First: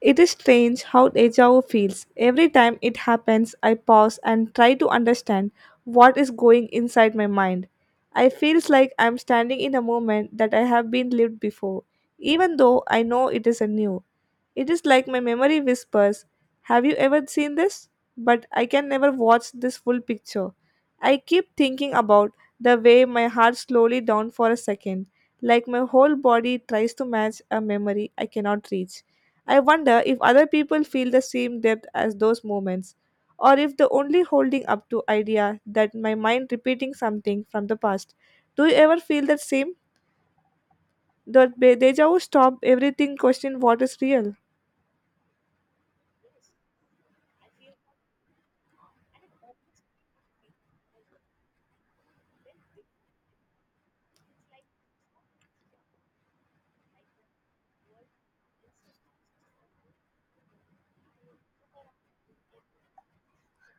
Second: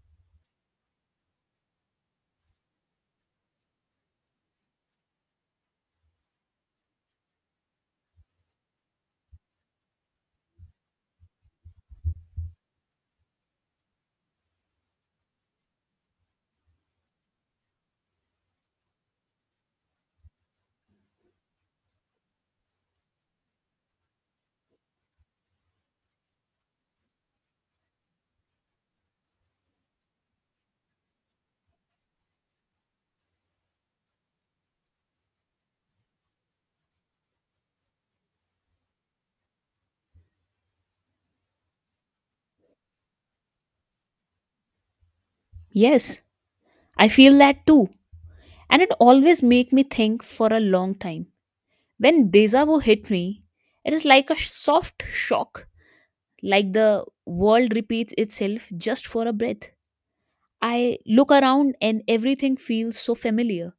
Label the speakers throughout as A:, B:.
A: It is strange how deja vu feels. Every time it happens, I pause and try to understand what is going inside my mind. I feels like I'm standing in a moment that I have been lived before, even though I know it is a new. It is like my memory whispers, "Have you ever seen this?" But I can never watch this full picture. I keep thinking about the way my heart slowly down for a second, like my whole body tries to match a memory I cannot reach. I wonder if other people feel the same depth as those moments, or if the only holding up to idea that my mind repeating something from the past. Do you ever feel that same? Deja vu stop everything question what is real?
B: Yes, I feel that too. And it always make me think for a long time. When deja vu hit me, it is like a soft shock, like the world repeats itself just for a breath. I look around and everything feels so familiar,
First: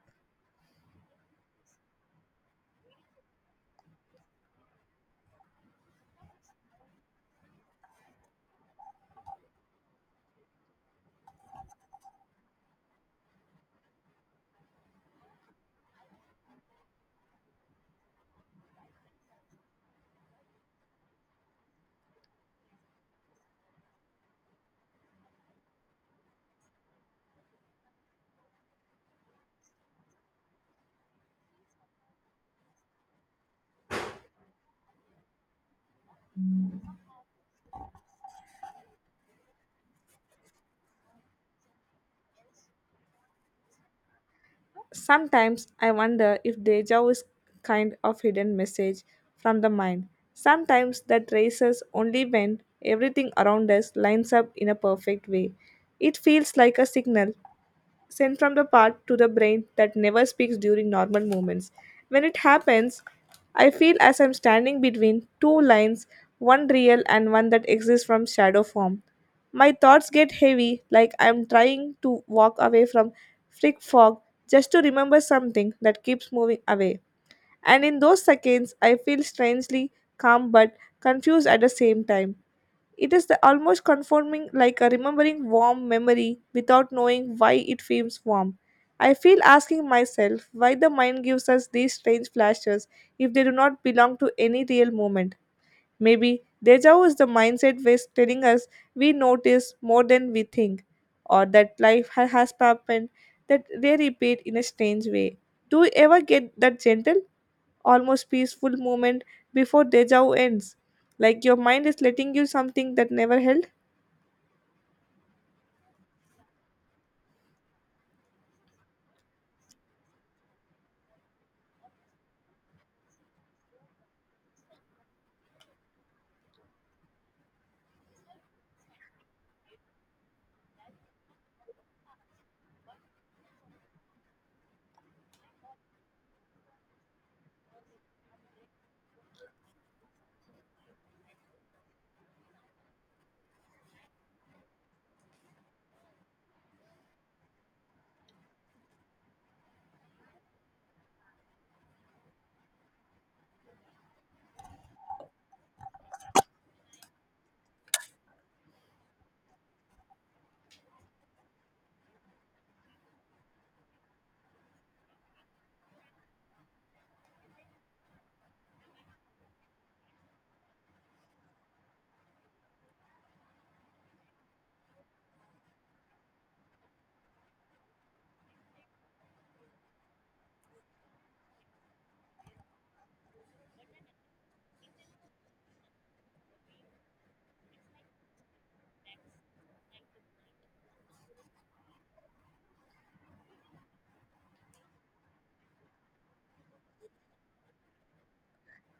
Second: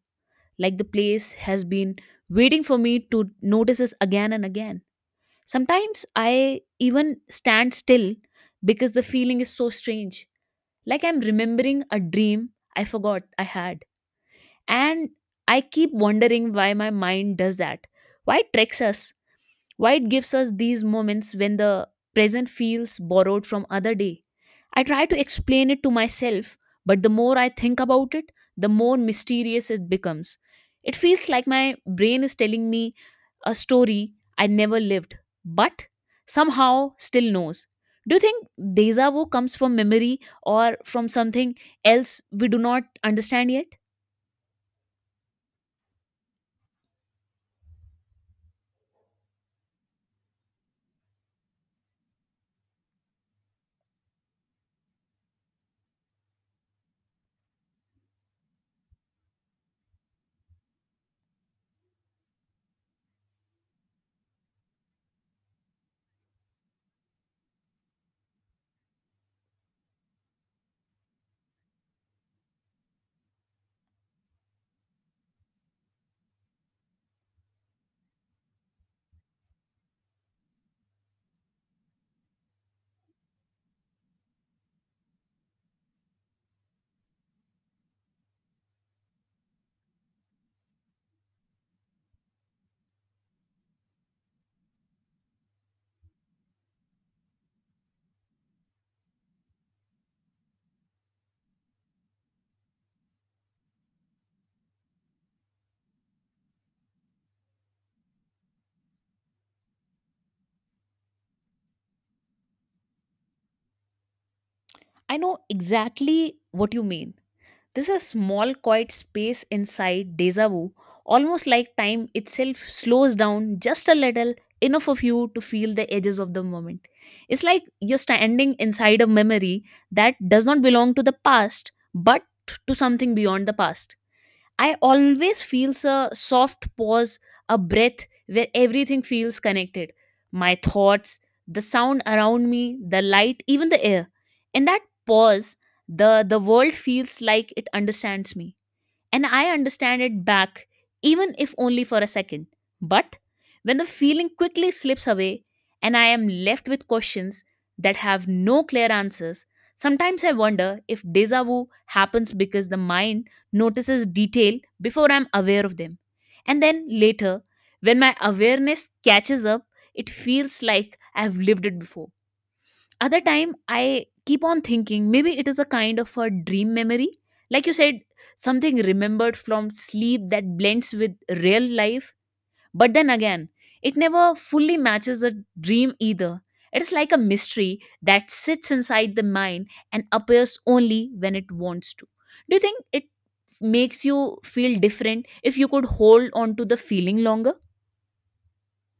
B: like the place has been waiting for me to notice this again and again. Sometimes I even stand still because the feeling is so strange, like I'm remembering a dream I forgot I had. And I keep wondering why my mind does that. Why it tricks us? Why it gives us these moments when the present feels borrowed from other day? I try to explain it to myself, but the more I think about it, the more mysterious it becomes. It feels like my brain is telling me a story I never lived, but somehow still knows. Do you think deja vu comes from memory or from something else we do not understand yet?
A: Sometimes I wonder if deja vu is kind of hidden message from the mind. Sometimes that races only when everything around us lines up in a perfect way. It feels like a signal sent from the part to the brain that never speaks during normal movements. When it happens, I feel as I'm standing between two lines, one real and one that exists from shadow form. My thoughts get heavy, like I'm trying to walk away from frick fog just to remember something that keeps moving away. And in those seconds, I feel strangely calm but confused at the same time. It is the almost conforming like a remembering warm memory without knowing why it feels warm. I feel asking myself why the mind gives us these strange flashes if they do not belong to any real moment. Maybe deja vu is the mindset ways telling us we notice more than we think, or that has happened that they repeat in a strange way. Do you ever get that gentle, almost peaceful moment before deja vu ends? Like your mind is letting you something that never held?
B: I know exactly what you mean. This is a small, quiet space inside deja vu, almost like time itself slows down just a little, enough of you to feel the edges of the moment. It's like you're standing inside a memory that does not belong to the past, but to something beyond the past. I always feels a soft pause, a breath where everything feels connected. My thoughts, the sound around me, the light, even the air. In that pause, the world feels like it understands me and I understand it back, even if only for a second. But when the feeling quickly slips away and I am left with questions that have no clear answers, sometimes I wonder if deja vu happens because the mind notices detail before I'm aware of them. And then later, when my awareness catches up, it feels like I've lived it before other time, I keep on thinking maybe it is a kind of a dream memory. Like you said, something remembered from sleep that blends with real life. But then again, it never fully matches a dream either. It's like a mystery that sits inside the mind and appears only when it wants to. Do you think it makes you feel different if you could hold on to the feeling longer?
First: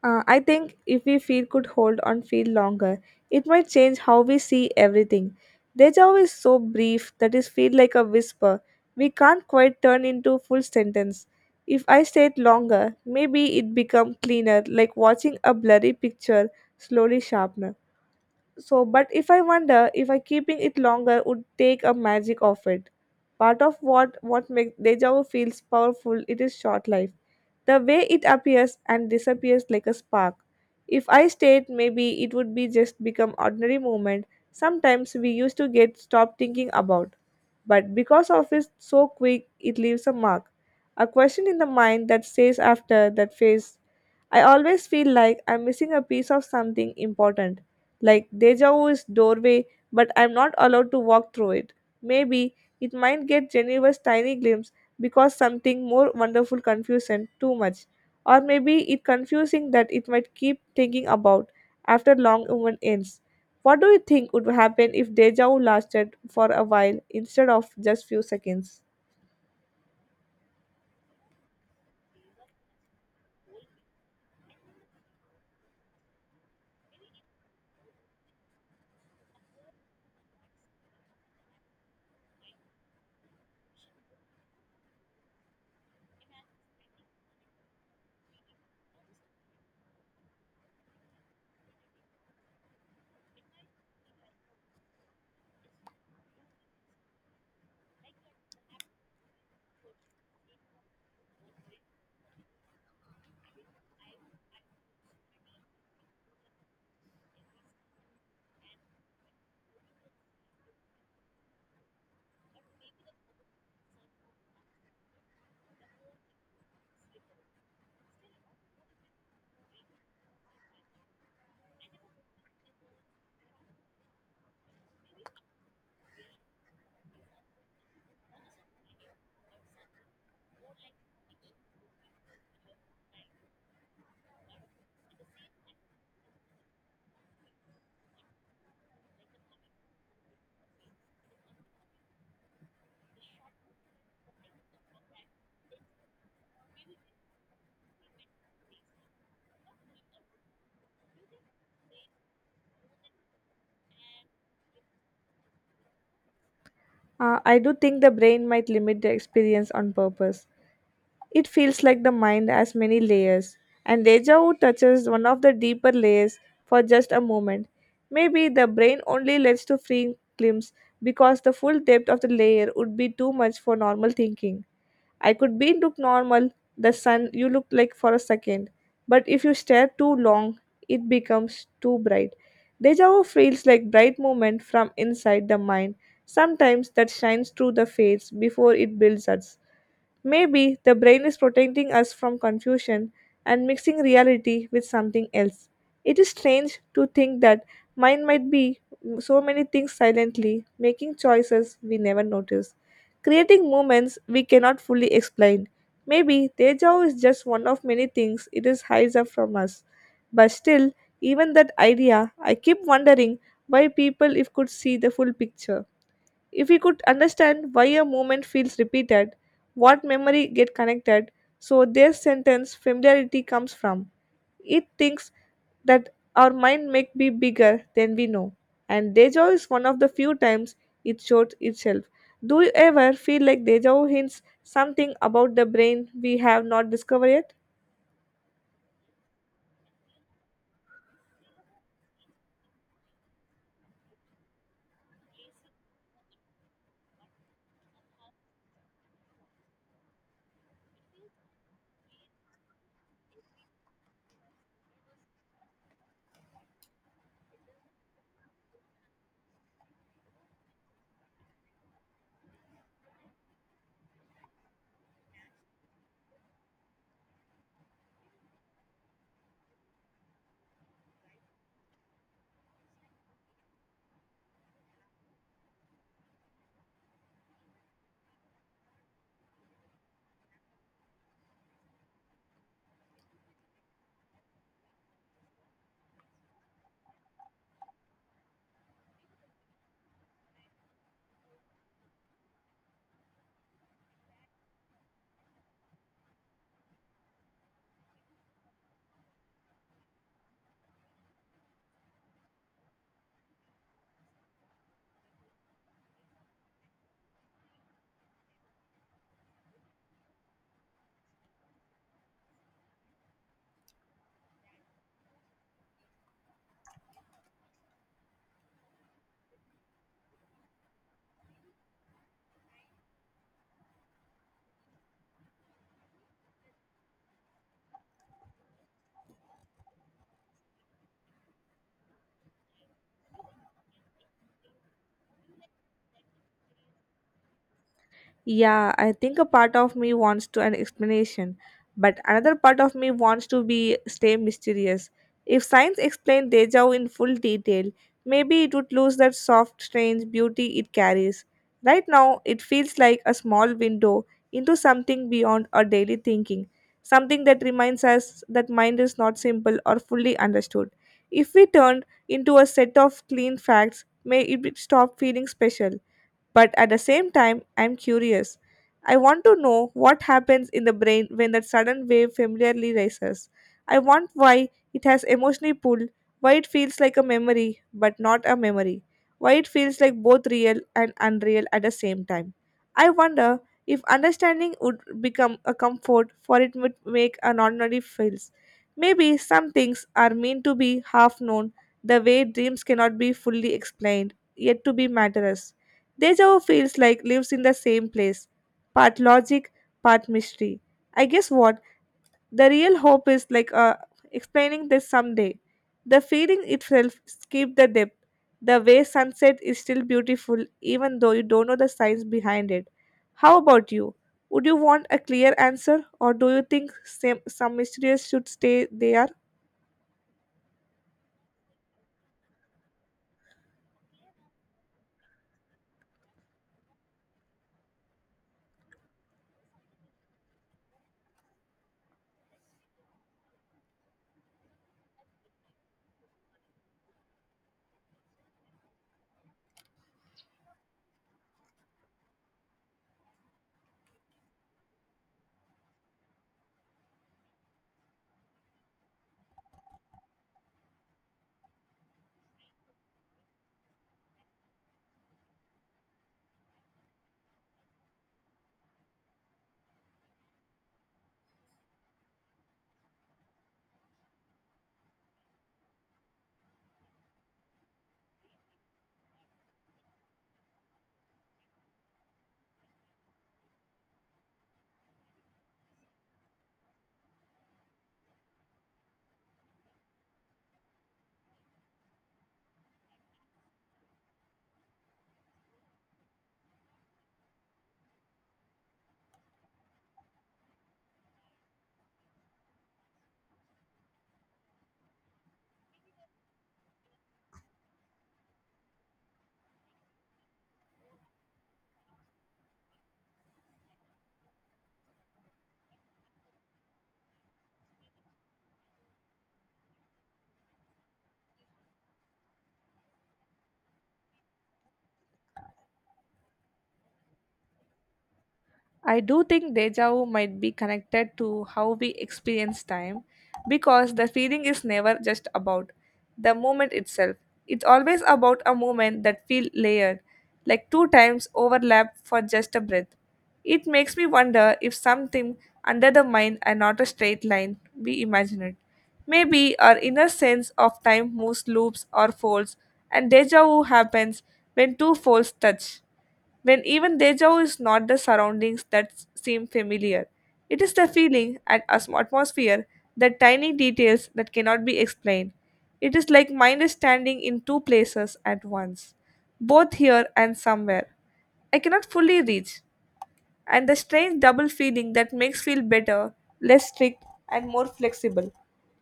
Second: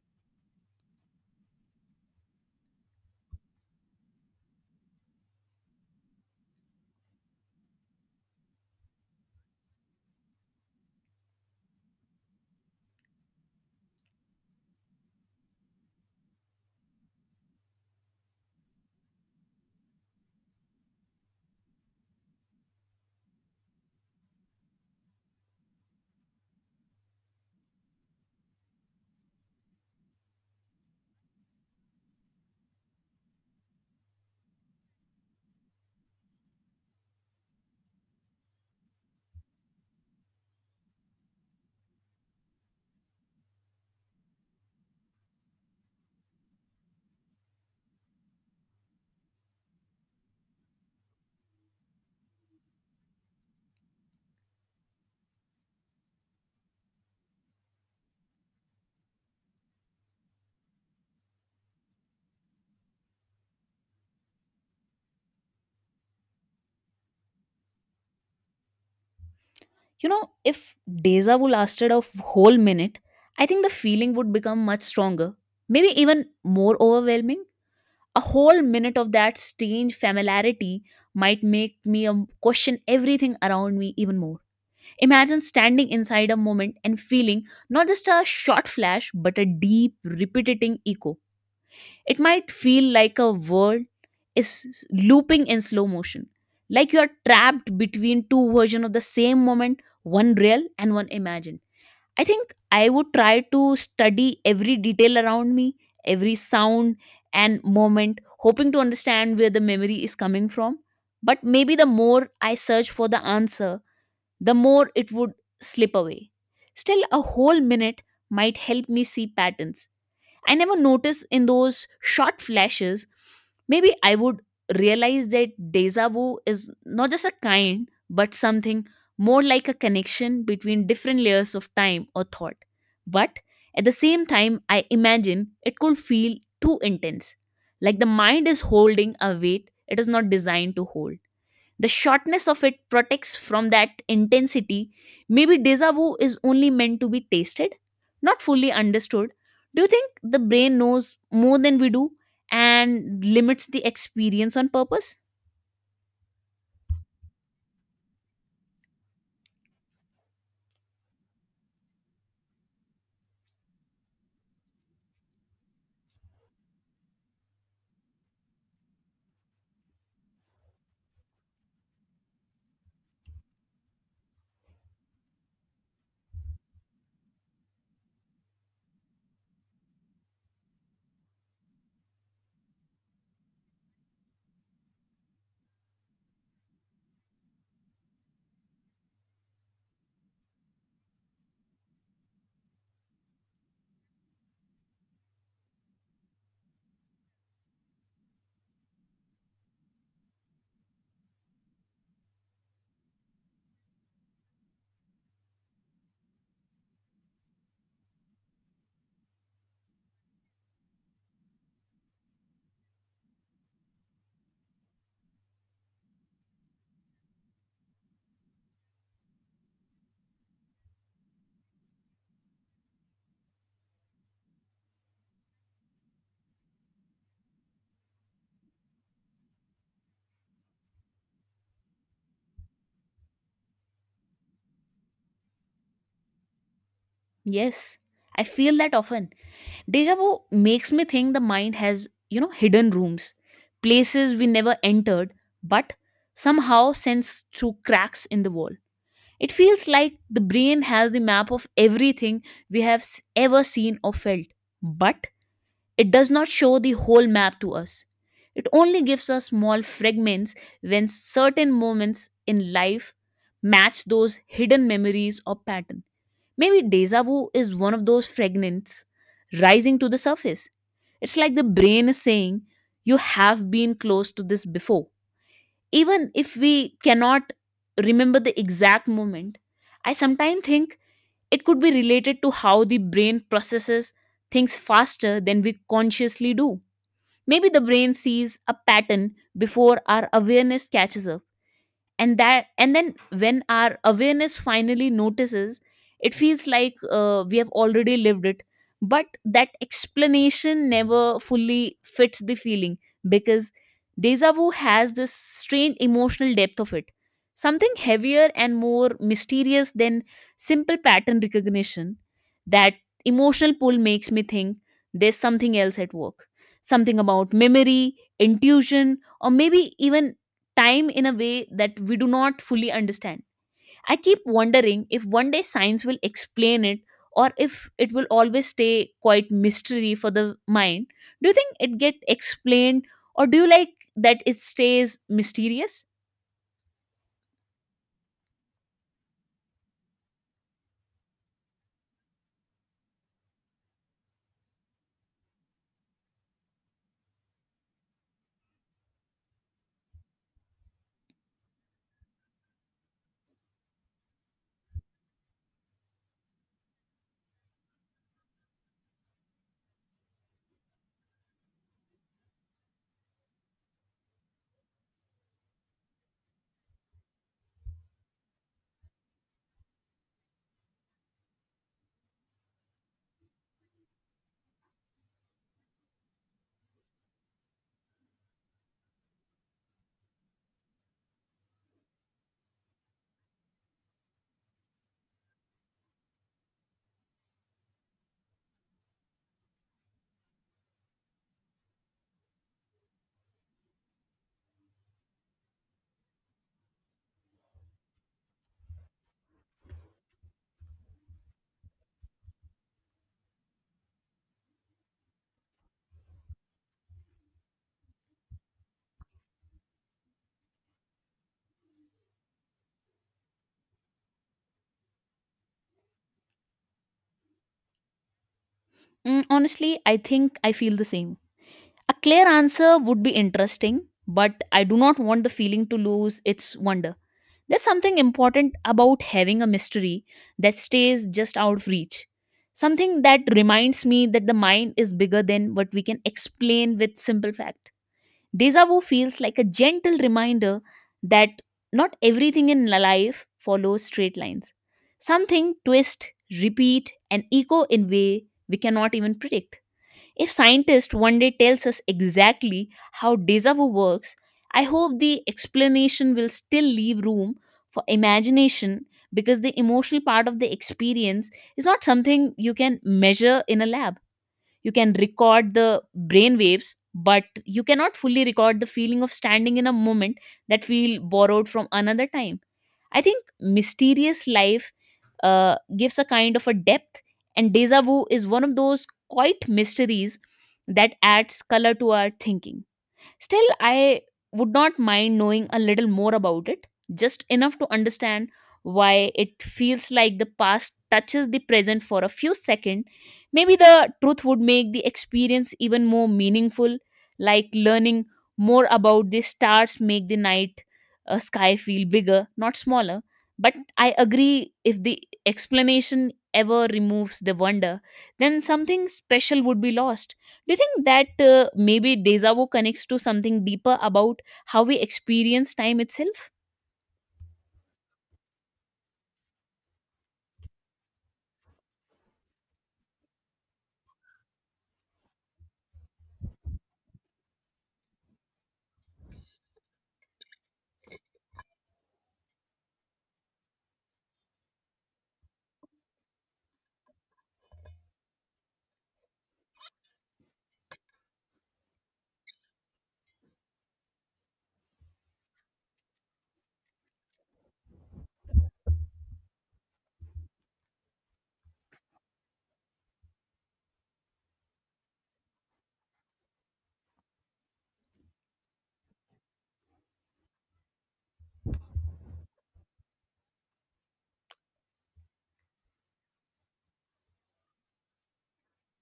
A: I think if we feel could hold on feel longer, it might change how we see everything. Deja vu is so brief that it feels like a whisper. We can't quite turn into a full sentence. If I stay it longer, maybe it become cleaner, like watching a blurry picture slowly sharpener. So, but if I wonder if I keeping it longer would take a magic of it. Part of what makes deja vu feels powerful, it is short life. The way it appears and disappears like a spark. If I stayed, maybe it would be just become ordinary moment. Sometimes we used to get stopped thinking about, but because of it's so quick, it leaves a mark, a question in the mind that stays after that phase. I always feel like I'm missing a piece of something important, like deja vu is doorway, but I'm not allowed to walk through it. Maybe it might get Genevieve's tiny glimpse because something more wonderful confused and too much, or maybe it confusing that it might keep thinking about after long woman ends. What do you think would happen if deja vu lasted for a while instead of just few seconds?
B: You know, if deja vu lasted a whole minute, I think the feeling would become much stronger, maybe even more overwhelming. A whole minute of that strange familiarity might make me question everything around me even more. Imagine standing inside a moment and feeling not just a short flash, but a deep, repeating echo. It might feel like a world is looping in slow motion, like you are trapped between two versions of the same moment, one real and one imagined. I think I would try to study every detail around me, every sound and moment, hoping to understand where the memory is coming from. But maybe the more I search for the answer, the more it would slip away. Still, a whole minute might help me see patterns I never noticed in those short flashes. Maybe I would realize that deja vu is not just a kind, but something more like a connection between different layers of time or thought. But at the same time, I imagine it could feel too intense, like the mind is holding a weight it is not designed to hold. The shortness of it protects from that intensity. Maybe deja vu is only meant to be tasted, not fully understood. Do you think the brain knows more than we do and limits the experience on purpose?
A: I do think the brain might limit the experience on purpose. It feels like the mind has many layers, and deja vu touches one of the deeper layers for just a moment. Maybe the brain only lets to free glimpse because the full depth of the layer would be too much for normal thinking. I could be look normal, the sun you look like for a second, but if you stare too long, it becomes too bright. Deja vu feels like bright moment from inside the mind, sometimes that shines through the fades before it builds us. Maybe the brain is protecting us from confusion and mixing reality with something else. It is strange to think that mind might be so many things silently, making choices we never notice, creating moments we cannot fully explain. Maybe deja vu is just one of many things it is hides up from us. But still, even that idea, I keep wondering why people if could see the full picture. If we could understand why a moment feels repeated, what memory get connected, so their sentence familiarity comes from. It thinks that our mind may be bigger than we know. And deja vu is one of the few times it shows itself. Do you ever feel like deja vu hints something about the brain we have not discovered yet?
B: Yes, I feel that often. Deja vu makes me think the mind has, you know, hidden rooms, places we never entered, but somehow sends through cracks in the wall. It feels like the brain has a map of everything we have ever seen or felt, but it does not show the whole map to us. It only gives us small fragments when certain moments in life match those hidden memories or pattern. Maybe deja vu is one of those fragments rising to the surface. It's like the brain is saying, You have been close to this before. Even if we cannot remember the exact moment, I sometimes think it could be related to how the brain processes things faster than we consciously do. Maybe the brain sees a pattern before our awareness catches up, and that and then when our awareness finally notices, it feels like we have already lived it. But that explanation never fully fits the feeling, because deja vu has this strange emotional depth of it, something heavier and more mysterious than simple pattern recognition. That emotional pull makes me think there's something else at work, something about memory, intuition, or maybe even time in a way that we do not fully understand. I keep wondering if one day science will explain it or if it will always stay quite mystery for the mind. Do you think it get explained, or do you like that it stays mysterious?
A: Yeah, I think a part of me wants to an explanation, but another part of me wants to be stay mysterious. If science explained deja vu in full detail, maybe it would lose that soft, strange beauty it carries. Right now, it feels like a small window into something beyond our daily thinking, something that reminds us that mind is not simple or fully understood. If we turned into a set of clean facts, stop feeling special. But at the same time, I'm curious. I want to know what happens in the brain when that sudden wave familiarly rises. I want why it has emotionally pulled, why it feels like a memory but not a memory, why it feels like both real and unreal at the same time. I wonder if understanding would become a comfort for it would make an ordinary feels. Maybe some things are meant to be half known, the way dreams cannot be fully explained, yet to be matterers. Deja vu feels like lives in the same place, part logic, part mystery. I guess what the real hope is like explaining this someday. The feeling itself keep the depth. The way sunset is still beautiful even though you don't know the science behind it. How about you? Would you want a clear answer or do you think same, some mysteries should stay there?
B: Mm, honestly, I think I feel the same. A clear answer would be interesting, but I do not want the feeling to lose its wonder. There's something important about having a mystery that stays just out of reach. Something that reminds me that the mind is bigger than what we can explain with simple fact. Deja vu feels like a gentle reminder that not everything in life follows straight lines. Something twist, repeat, and echo in way we cannot even predict. If scientists one day tells us exactly how deja vu works, I hope the explanation will still leave room for imagination, because the emotional part of the experience is not something you can measure in a lab. You can record the brain waves, but you cannot fully record the feeling of standing in a moment that feel borrowed from another time. I think mysterious life gives a kind of a depth, and deja vu is one of those quite mysteries that adds color to our thinking. Still, I would not mind knowing a little more about it, just enough to understand why it feels like the past touches the present for a few seconds. Maybe the truth would make the experience even more meaningful, like learning more about the stars make the night sky feel bigger, not smaller. But I agree, if the explanation ever removes the wonder, then something special would be lost. Do you think that maybe deja vu connects to something deeper about how we experience time itself?
A: I do think deja vu might be connected to how we experience time because the feeling is never just about the moment itself. It's always about a moment that feel layered, like two times overlap for just a breath. It makes me wonder if something under the mind and not a straight line we imagine it. Maybe our inner sense of time moves loops or folds, and deja vu happens when two folds touch when even deja vu is not the surroundings that seem familiar. It is the feeling and atmosphere, the tiny details that cannot be explained. It is like mind is standing in two places at once, both here and somewhere. I cannot fully reach and the strange double feeling that makes feel better, less strict, and more flexible.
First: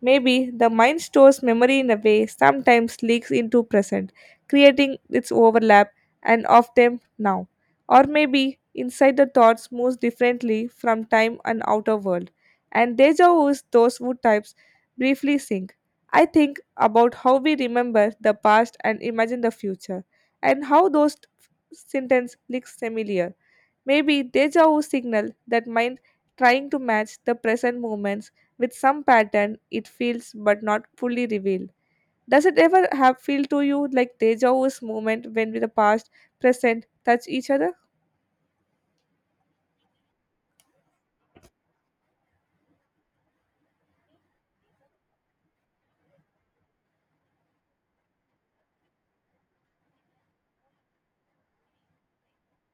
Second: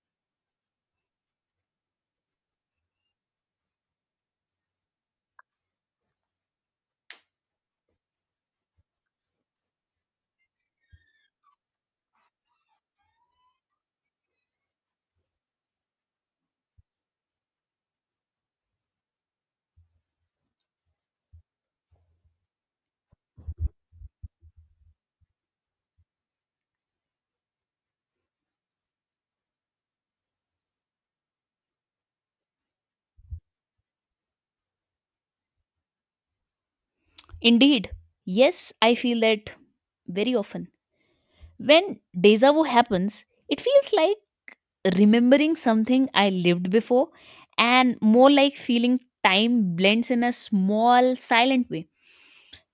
A: Maybe the mind stores memory in a way sometimes leaks into present, creating its overlap and of them now. Or maybe inside the thoughts moves differently from time and outer world, and deja vu is those who types briefly sync. I think about how we remember the past and imagine the future, and how those sentences look familiar. Maybe deja vu signal that mind trying to match the present moments with some pattern it feels but not fully revealed. Does it ever have feel to you like deja vu's moment when the past, present touch each other?
B: Indeed. Yes, I feel that very often. When deja vu happens, it feels like remembering something I lived before, and more like feeling time blends in a small, silent way.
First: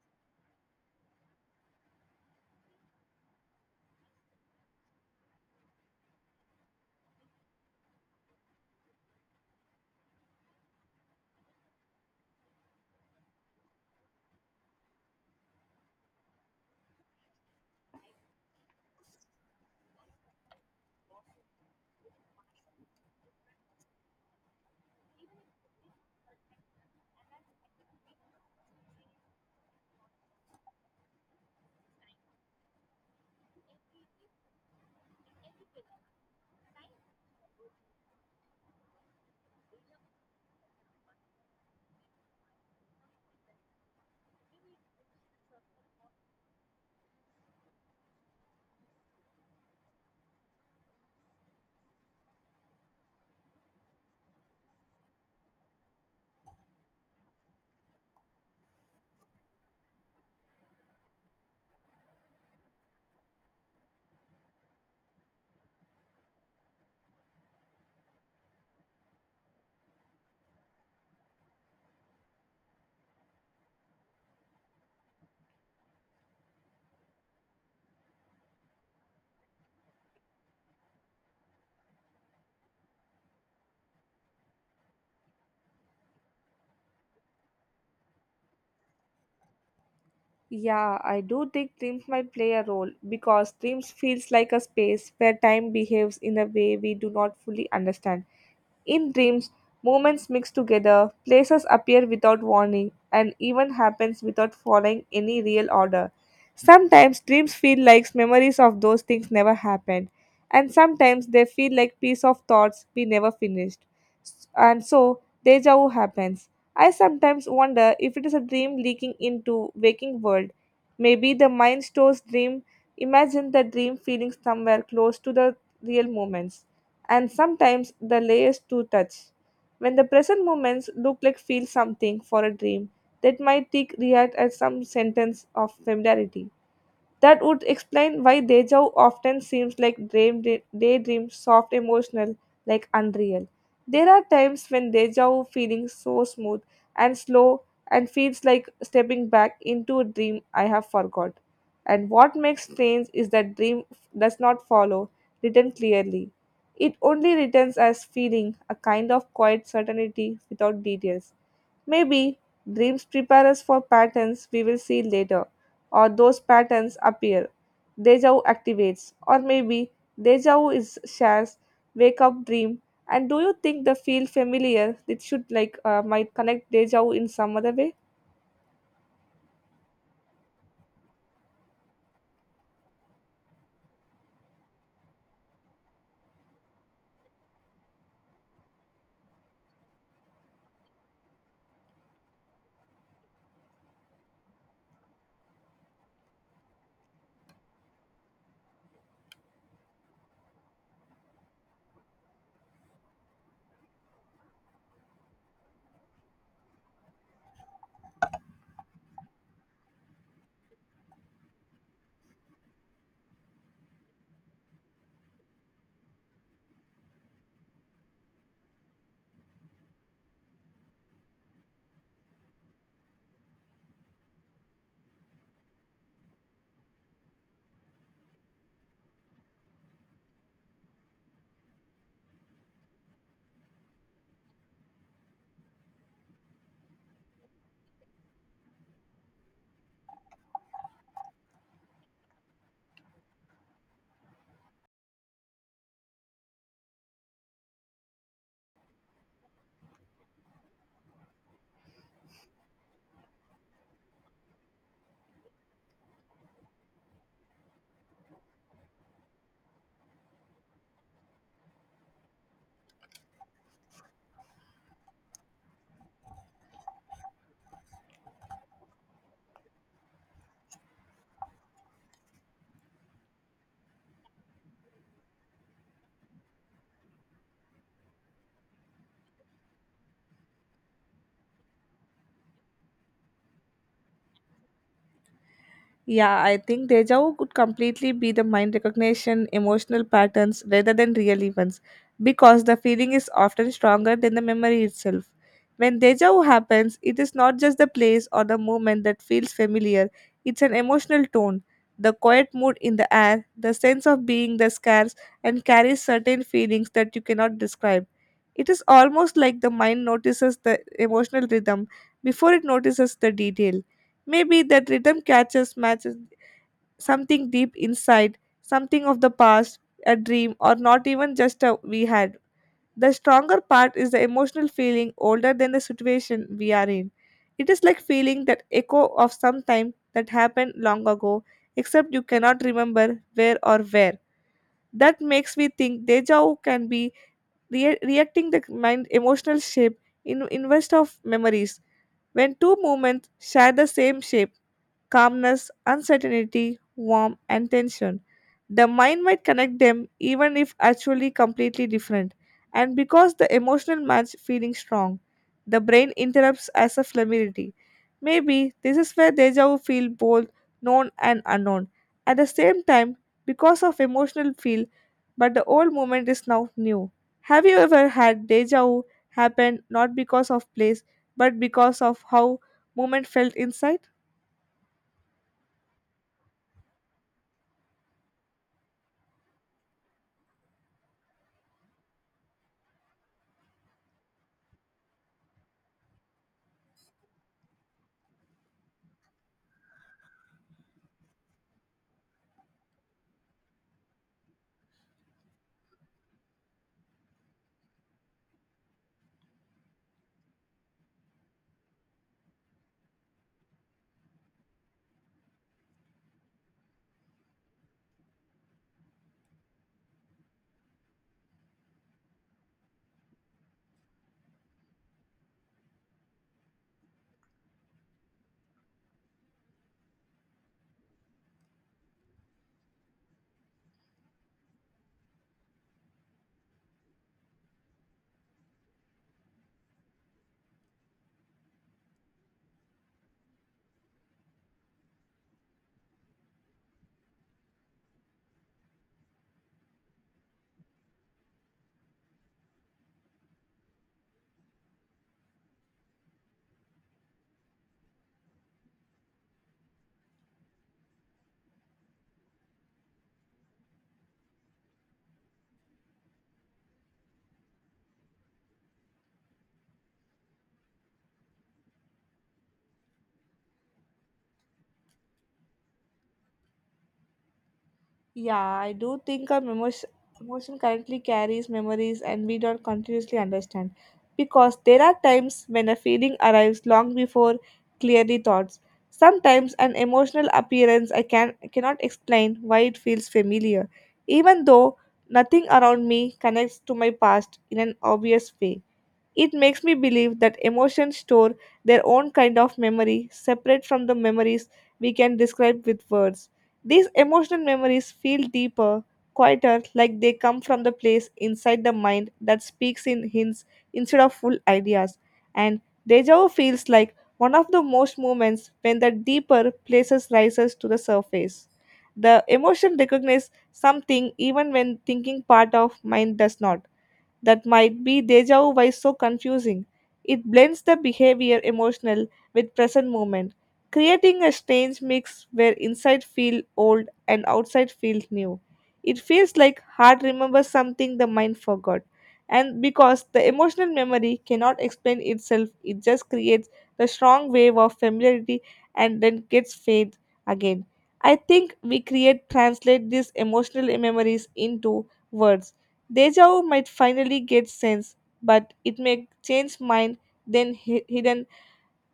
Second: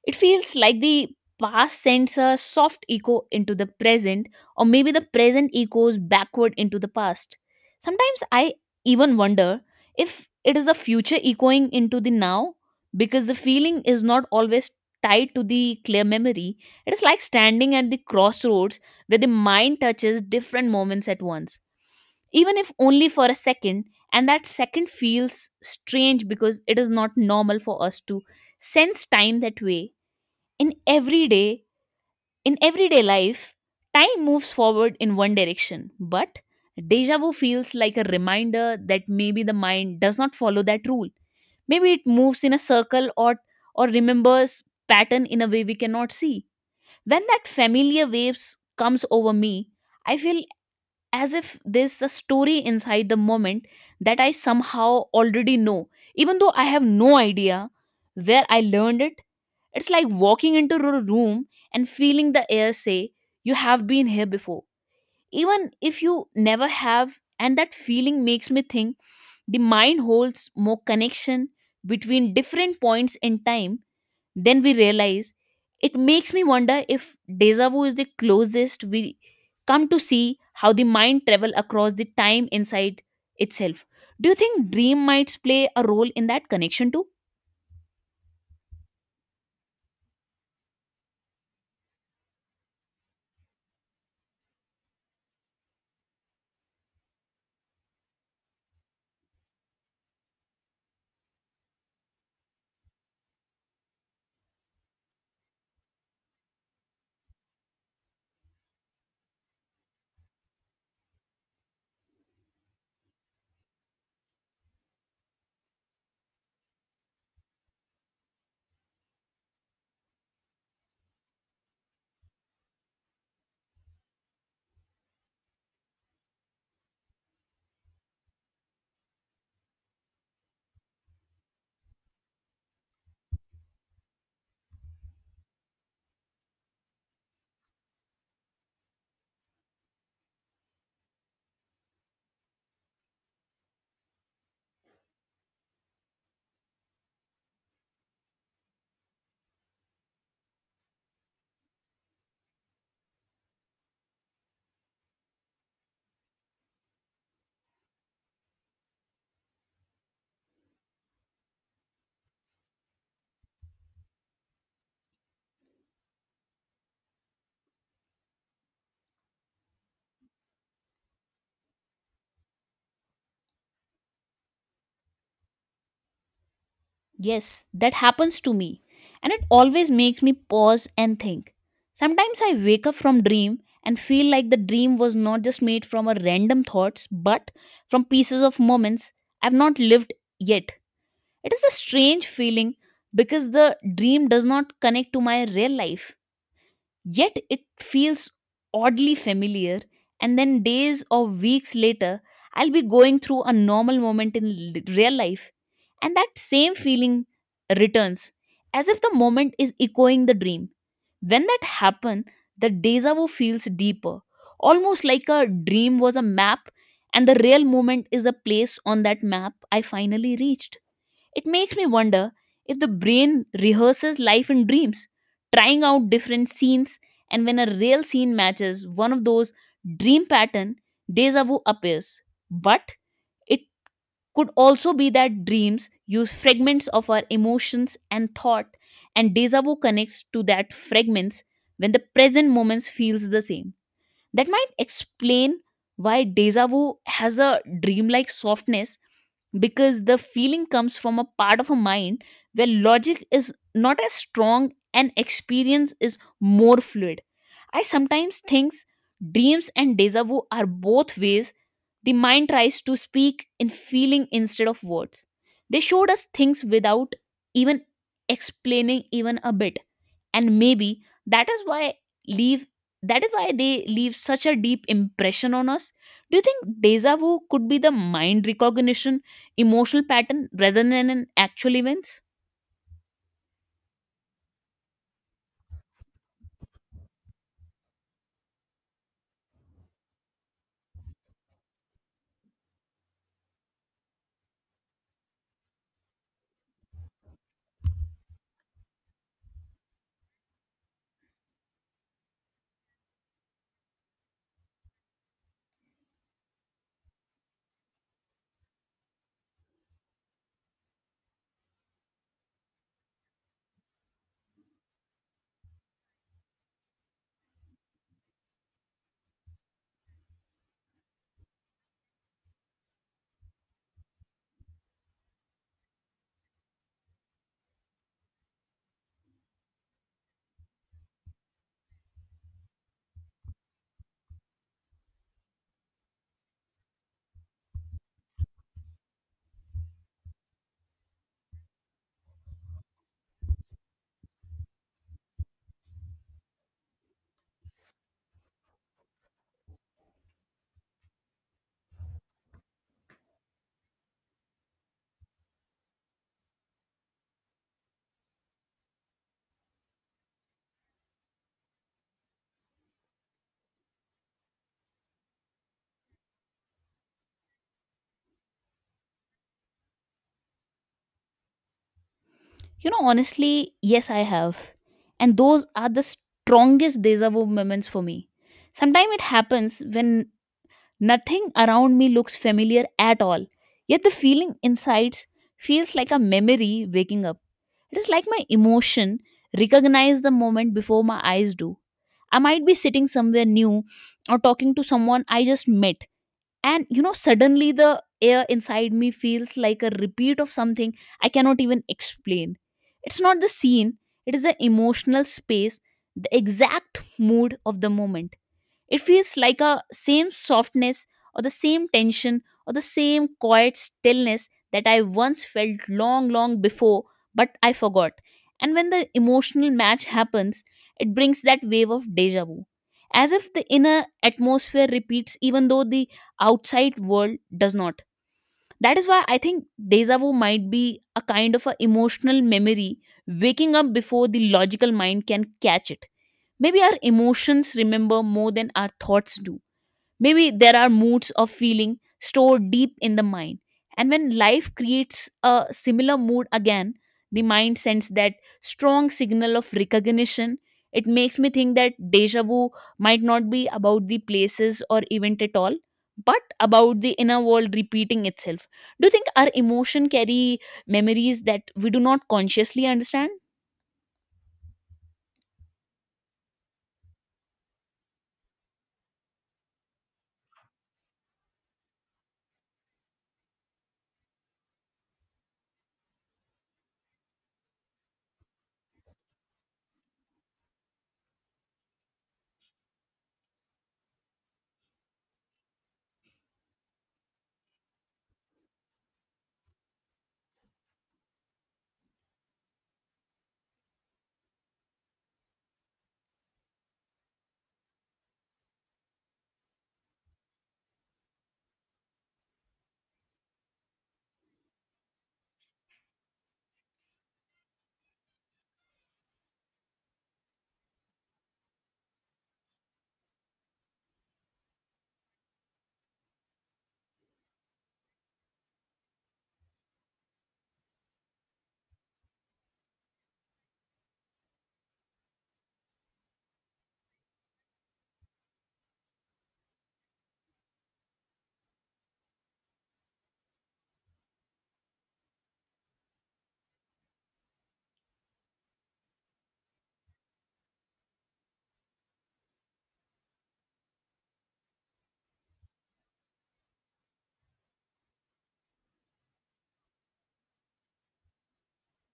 B: It feels like the past sends a soft echo into the present, or maybe the present echoes backward into the past. Sometimes I even wonder if it is the future echoing into the now, because the feeling is not always tied to the clear memory. It is like standing at the crossroads where the mind touches different moments at once, even if only for a second. And that second feels strange because it is not normal for us to sense time that way. In everyday in everyday life, time moves forward in one direction, but deja vu feels like a reminder that maybe the mind does not follow that rule. Maybe it moves in a circle, or remembers pattern in a way we cannot see. When that familiar waves comes over me, I feel as if there's a story inside the moment that I somehow already know, even though I have no idea where I learned it. It's like walking into a room and feeling the air say, You have been here before. Even if you never have, and that feeling makes me think the mind holds more connection between different points in time then we realize. It makes me wonder if deja vu is the closest we come to see how the mind travel across the time inside itself. Do you think dream might play a role in that connection too?
A: Yeah, I do think dreams might play a role because dreams feels like a space where time behaves in a way we do not fully understand. In dreams, moments mix together, places appear without warning, and even happens without following any real order. Sometimes dreams feel like memories of those things never happened, and sometimes they feel like piece of thoughts we never finished. And so, deja vu happens. I sometimes wonder if it is a dream leaking into waking world. Maybe the mind stores dream, imagine the dream feeling somewhere close to the real moments and sometimes the layers to touch. When the present moments look like feel something for a dream, that might take react as some sentence of familiarity. That would explain why deja vu often seems like dream, daydream, soft, emotional, like unreal. There are times when deja vu feeling so smooth and slow and feels like stepping back into a dream I have forgot. And what makes strange is that dream does not follow written clearly. It only returns as feeling, a kind of quiet certainty without details. Maybe dreams prepare us for patterns we will see later, or those patterns appear. Deja vu activates, or maybe deja vu is shares wake up dream. And do you think the feel familiar? It should like might connect deja vu in some
B: Yes,
A: other
B: that
A: way.
B: happens to me. And it always makes me pause and think. Sometimes I wake up from dream and feel like the dream was not just made from a random thoughts, but from pieces of moments I've not lived yet. It is a strange feeling because the dream does not connect to my real life, yet it feels oddly familiar. And then days or weeks later, I'll be going through a normal moment in real life, and that same feeling returns as if the moment is echoing the dream. When that happens, the deja vu feels deeper, almost like a dream was a map, and the real moment is a place on that map I finally reached. It makes me wonder if the brain rehearses life in dreams, trying out different scenes, and when a real scene matches one of those dream pattern, deja vu appears. But it could also be that dreams use fragments of our emotions and thought, and deja vu connects to that fragments when the present moments feels the same. That might explain why deja vu has a dreamlike softness because the feeling comes from a part of a mind where logic is not as strong and experience is more fluid. I sometimes think dreams and deja vu are both ways the mind tries to speak in feeling instead of words. They showed us things without even explaining even a bit, and maybe that is why leave they leave such a deep impression on us. Do you think deja vu could be the mind recognition emotional pattern rather than an actual event?
A: Yeah, I think deja vu could completely be the mind recognition, emotional patterns rather than real events, because the feeling is often stronger than the memory itself. When deja vu happens, it is not just the place or the moment that feels familiar, it's an emotional tone, the quiet mood in the air, the sense of being the scarce, and carries certain feelings that you cannot describe. It is almost like the mind notices the emotional rhythm before it notices the detail. Maybe that rhythm catches matches something deep inside, something of the past, a dream, or not even just a we had. The stronger part is the emotional feeling older than the situation we are in. It is like feeling that echo of some time that happened long ago, except you cannot remember where or where. That makes me think deja vu can be reacting the mind emotional shape in invest of memories when two moments share the same shape: calmness, uncertainty, warmth, and tension. The mind might connect them even if actually completely different, and because the emotional match feeling strong, the brain interrupts as a familiarity. Maybe this is where deja vu feel both known and unknown. At the same time, because of emotional feel, but the old moment is now new. Have you ever had deja vu happen not because of place, but because of how
B: You know
A: moment felt
B: honestly
A: inside?
B: yes, I have, and those are the strongest deja vu moments for me. Sometimes it happens when nothing around me looks familiar at all, yet the feeling inside feels like a memory waking up. It is like my emotion recognize the moment before my eyes do. I might be sitting somewhere new or talking to someone I just met, and suddenly the air inside me feels like a repeat of something I cannot even explain. It's not the scene, it is the emotional space, the exact mood of the moment. It feels like a same softness or the same tension or the same quiet stillness that I once felt long, long before, but I forgot. And when the emotional match happens, it brings that wave of deja vu. As if the inner atmosphere repeats, even though the outside world does not. That is why I think deja vu might be a kind of a emotional memory waking up before the logical mind can catch it. Maybe our emotions remember more than our thoughts do. Maybe there are moods of feeling stored deep in the mind. And when life creates a similar mood again, the mind sends that strong signal of recognition. It makes me think that deja vu might not be about the places or event at all, but about the inner world repeating itself. Do you think our emotion carry memories that we do not consciously understand?
A: Yeah, I do think our emotion, emotion currently carries memories and we don't continuously understand. Because there are times when a feeling arrives long before clearly thoughts. Sometimes an emotional appearance I cannot explain why it feels familiar, even though nothing around me connects to my past in an obvious way. It makes me believe that emotions store their own kind of memory, separate from the memories we can describe with words. These emotional memories feel deeper, quieter, like they come from the place inside the mind that speaks in hints instead of full ideas. And deja vu feels like one of the most moments when the deeper places rises to the surface. The emotion recognizes something even when thinking part of mind does not, that might be deja vu why so confusing. It blends the behavior emotional with present moment, creating a strange mix where inside feel old and outside feel new. It feels like heart remembers something the mind forgot. And because the emotional memory cannot explain itself, it just creates the strong wave of familiarity and then gets fade again. I think we create translate these emotional memories into words. Deja vu might finally get sense, but it may change mind then hidden,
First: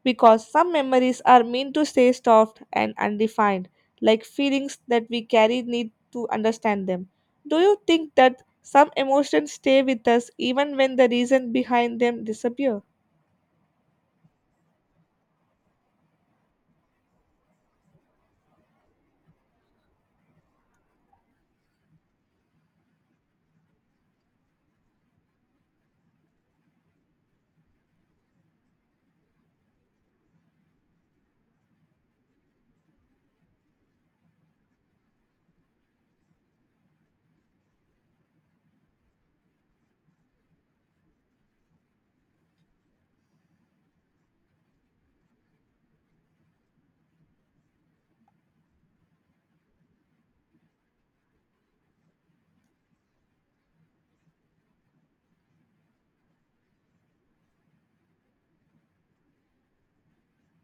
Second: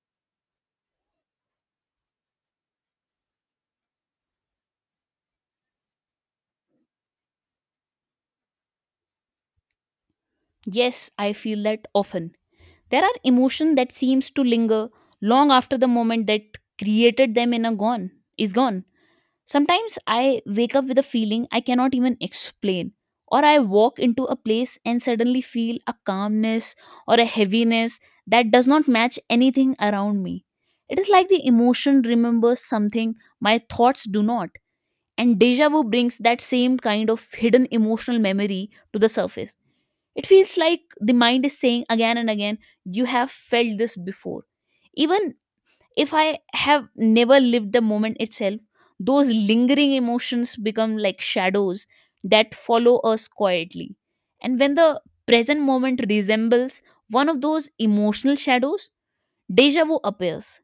A: because some memories are meant to stay soft and undefined, like feelings that we carry need to understand them. Do you think that some emotions stay with us even when the
B: Yes, I
A: reason
B: feel that
A: behind them
B: often.
A: disappear?
B: There are emotion that seems to linger long after the moment that created them in a gone is gone. Sometimes I wake up with a feeling I cannot even explain. Or I walk into a place and suddenly feel a calmness or a heaviness that does not match anything around me. It is like the emotion remembers something my thoughts do not. And deja vu brings that same kind of hidden emotional memory to the surface. It feels like the mind is saying again and again, you have felt this before. Even if I have never lived the moment itself, those lingering emotions become like shadows that follow us quietly. And when the present moment resembles one of those emotional shadows, deja vu appears.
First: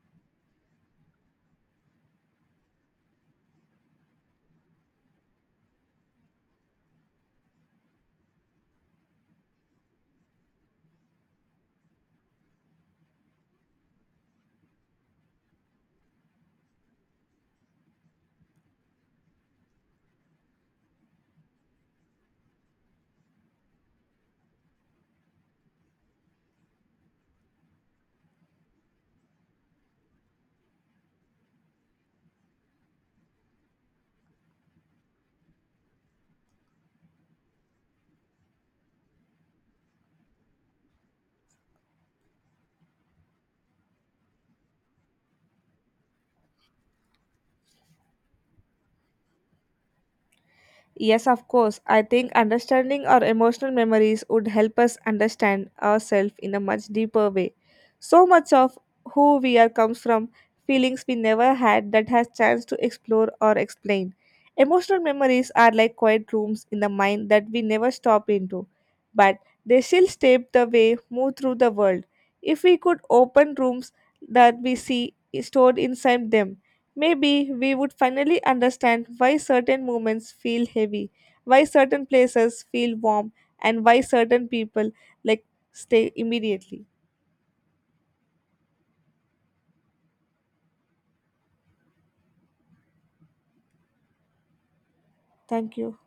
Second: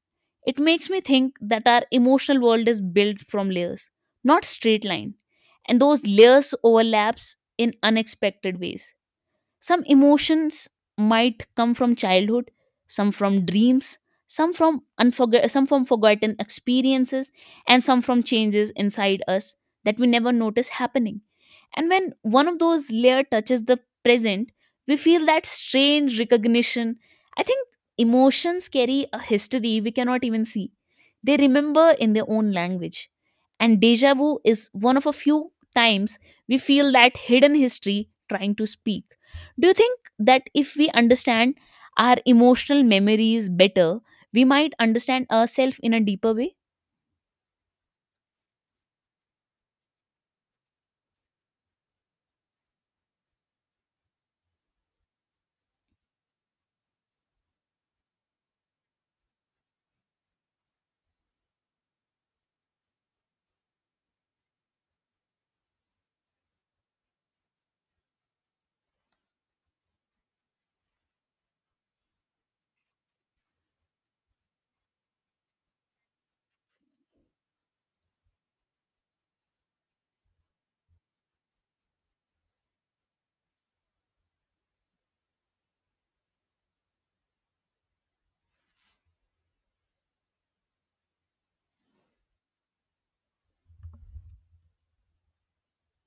B: It makes me think that our emotional world is built from layers, not straight line. And those layers overlaps in unexpected ways. Some emotions might come from childhood, some from dreams, some from forgotten experiences, and some from changes inside us that we never notice happening. And when one of those layer touches the present, we feel that strange recognition. I think emotions carry a history we cannot even see. They remember in their own language. And deja vu is one of a few times we feel that hidden history trying to speak. Do you think that if we understand our emotional memories better, we might understand ourselves in a deeper way?
A: Yes, of course. I think understanding our emotional memories would help us understand ourselves in a much deeper way. So much of who we are comes from feelings we never had that has chance to explore or explain. Emotional memories are like quiet rooms in the mind that we never stop into, but they still shape the way move through the world. If we could open rooms that we see stored inside them, maybe we would finally understand why certain moments feel heavy, why certain places feel warm, and why certain people like stay immediately. Thank you.